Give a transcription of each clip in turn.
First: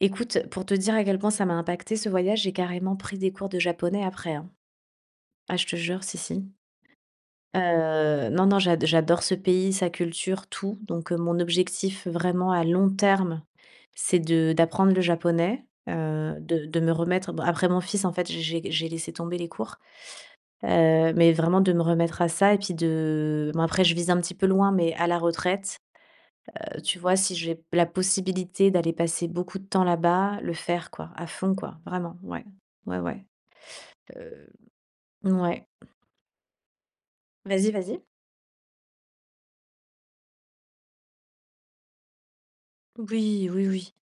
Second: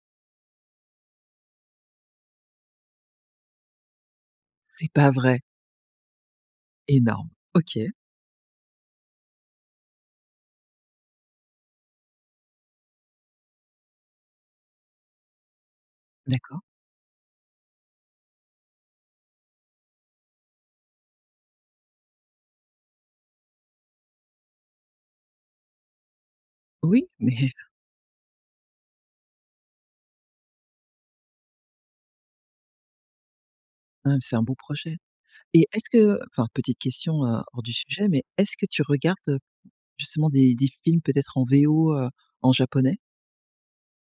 Écoute, pour te dire à quel point ça m'a impacté ce voyage, j'ai carrément pris des cours de japonais après, hein. C'est pas vrai? Ah, je te jure, si, si. Énorme! OK. Heu, non, non, j'ad j'adore ce pays, sa culture, tout, donc heu, mon objectif vraiment, à long terme, c'est de d'apprendre le japonais, heu, D'accord. de de me remettre bon, après mon fils en fait, j'ai j'ai gu j'ai laissé tomber les cours. Heu, mais vraiment de me remettre à ça et puis de bon après je vise un petit peu loin, mais à la retraite, heu, tu Oui, vois, si mais j'ai la possibilité d'aller passer beaucoup de temps là-bas, le faire quoi, à fond quoi. Vraiment. Ouais. Ouais, ouais. Hem Hem. c'est un beau projet et Mouais. est-ce que, heu, enfin, petite question, heu, hors du Vas-y, vas-y. sujet mais est-ce que tu regardes justement des des films peut-être en VO, heu, en japonais? Oui, oui, oui.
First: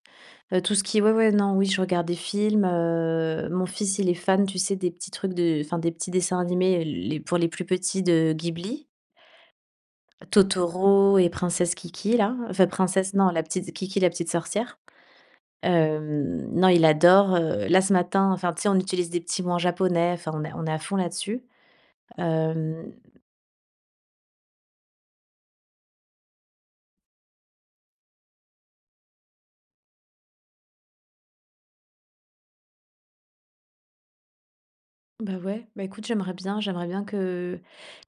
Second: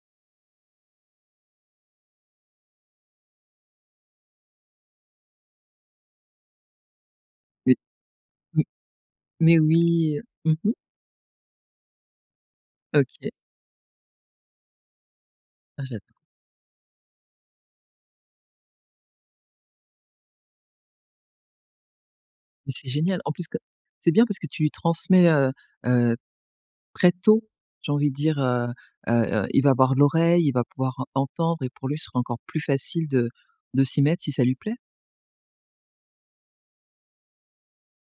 Heu, tout ce qui est, ouais, ouais, non, oui, je regarde des films, heu, mon fils, il est fan, tu sais, des petits trucs de enfin des petits dessins animés les pour les plus Mmh. petits de Mmh, Ghibli. mais oui, heu, mmh mh. Totoro et Princesse Kiki, là enfin, Princesse non, OK. la petite Kiki la petite sorcière. Ah j'adore! Hem, non il adore, heu, là, ce matin, enfin, tu sais on utilise des petits mots en japonais, enfin on est on est à fond là-dessus. Mais c'est Hem. génial! En plus co c'est bien parce que tu lui transmets, heu, heu, très tôt, j'ai envie de dire, heu, heu heu, il va avoir l'oreille, il va pouvoir entendre et pour lui ce sera encore plus facile de de s'y mettre, si ça lui plaît. Ben ouais, ben écoute, j'aimerais bien j'aimerais bien que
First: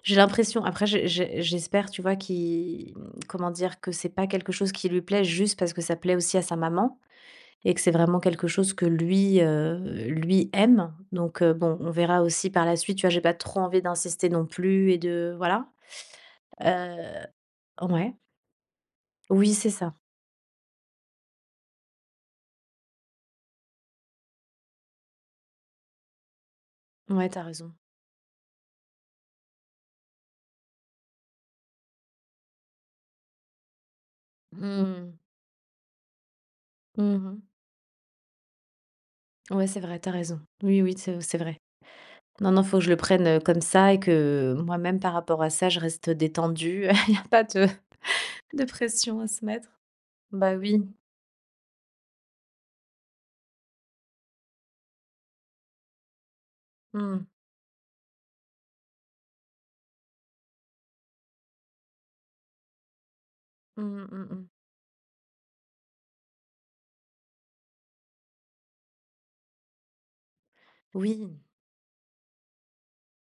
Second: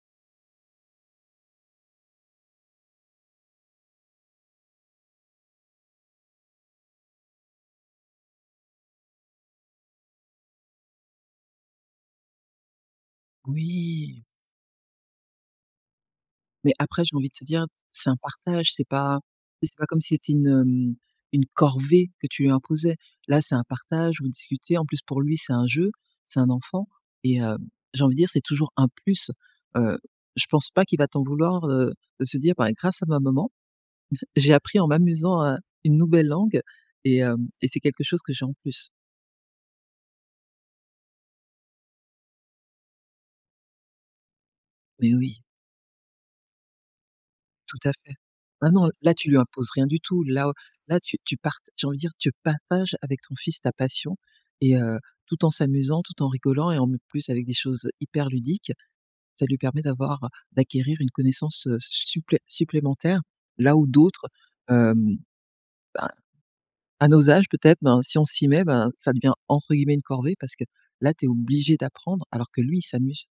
j'ai l'impression. Après, j'e j'e j'espère tu vois qu'il, mmh comment dire? Que c'est pas quelque chose qui lui plaît juste parce que ça plaît aussi à sa maman et que c'est vraiment quelque chose que lui, heu, lui, aime, donc heu, bon, on verra aussi par la suite, tu vois, j'ai trop envie Oui. d'insister non plus et de voilà. Heu. Mais après, j'ai envie de te dire, c'est Ouais. un partage, c'est pas Oui, tu c'est sais c'est pas ça. comme si c'était une, hem, une corvée que tu lui imposais. Là, c'est un partage ou vous discutez, en plus pour lui c'est un jeu, c'est un enfant Ouais, et tu as hem, raison. j'ai envie dire c'est toujours un plus. Heu, je pense pas qu'il va t'en vouloir, heu, de se dire: «Bah, grâce à ma maman, j'ai appris en Mmh. m'amusant un une nouvelle langue Mmh et mh. hem, et c'est quelque chose que j'ai en plus». Ouais, c'est vrai, tu as raison. Oui, oui, c'est c'est vrai. Non, non, il faut que je le prenne, heu, comme ça et que, moi même Mais par rapport oui. à ça, je reste, heu, détendue, heu. Il y a pas de Tout à fait. de Maintenant, là pression à tu lui se mettre. imposes rien du tout, là au Ben oui. là tu tu part j'ai envie de dire, tu partages avec ton fils ta passion et heu, tout en s'amusant, tout en rigolant et en m Mmh. plus avec des choses hyper ludiques. Ça lui permet d'avoir, heu, d'acquérir une connaissance, heu, s su supplé supplémentaire là, où Mmh d'autres, mmh mh. hem, ben, à nos âges, peut-être, ben, si on s'y met, ben, ça devient entre guillemets «une corvée» parce que là, tu es Oui. obligé d'apprendre alors que lui, il s'amuse.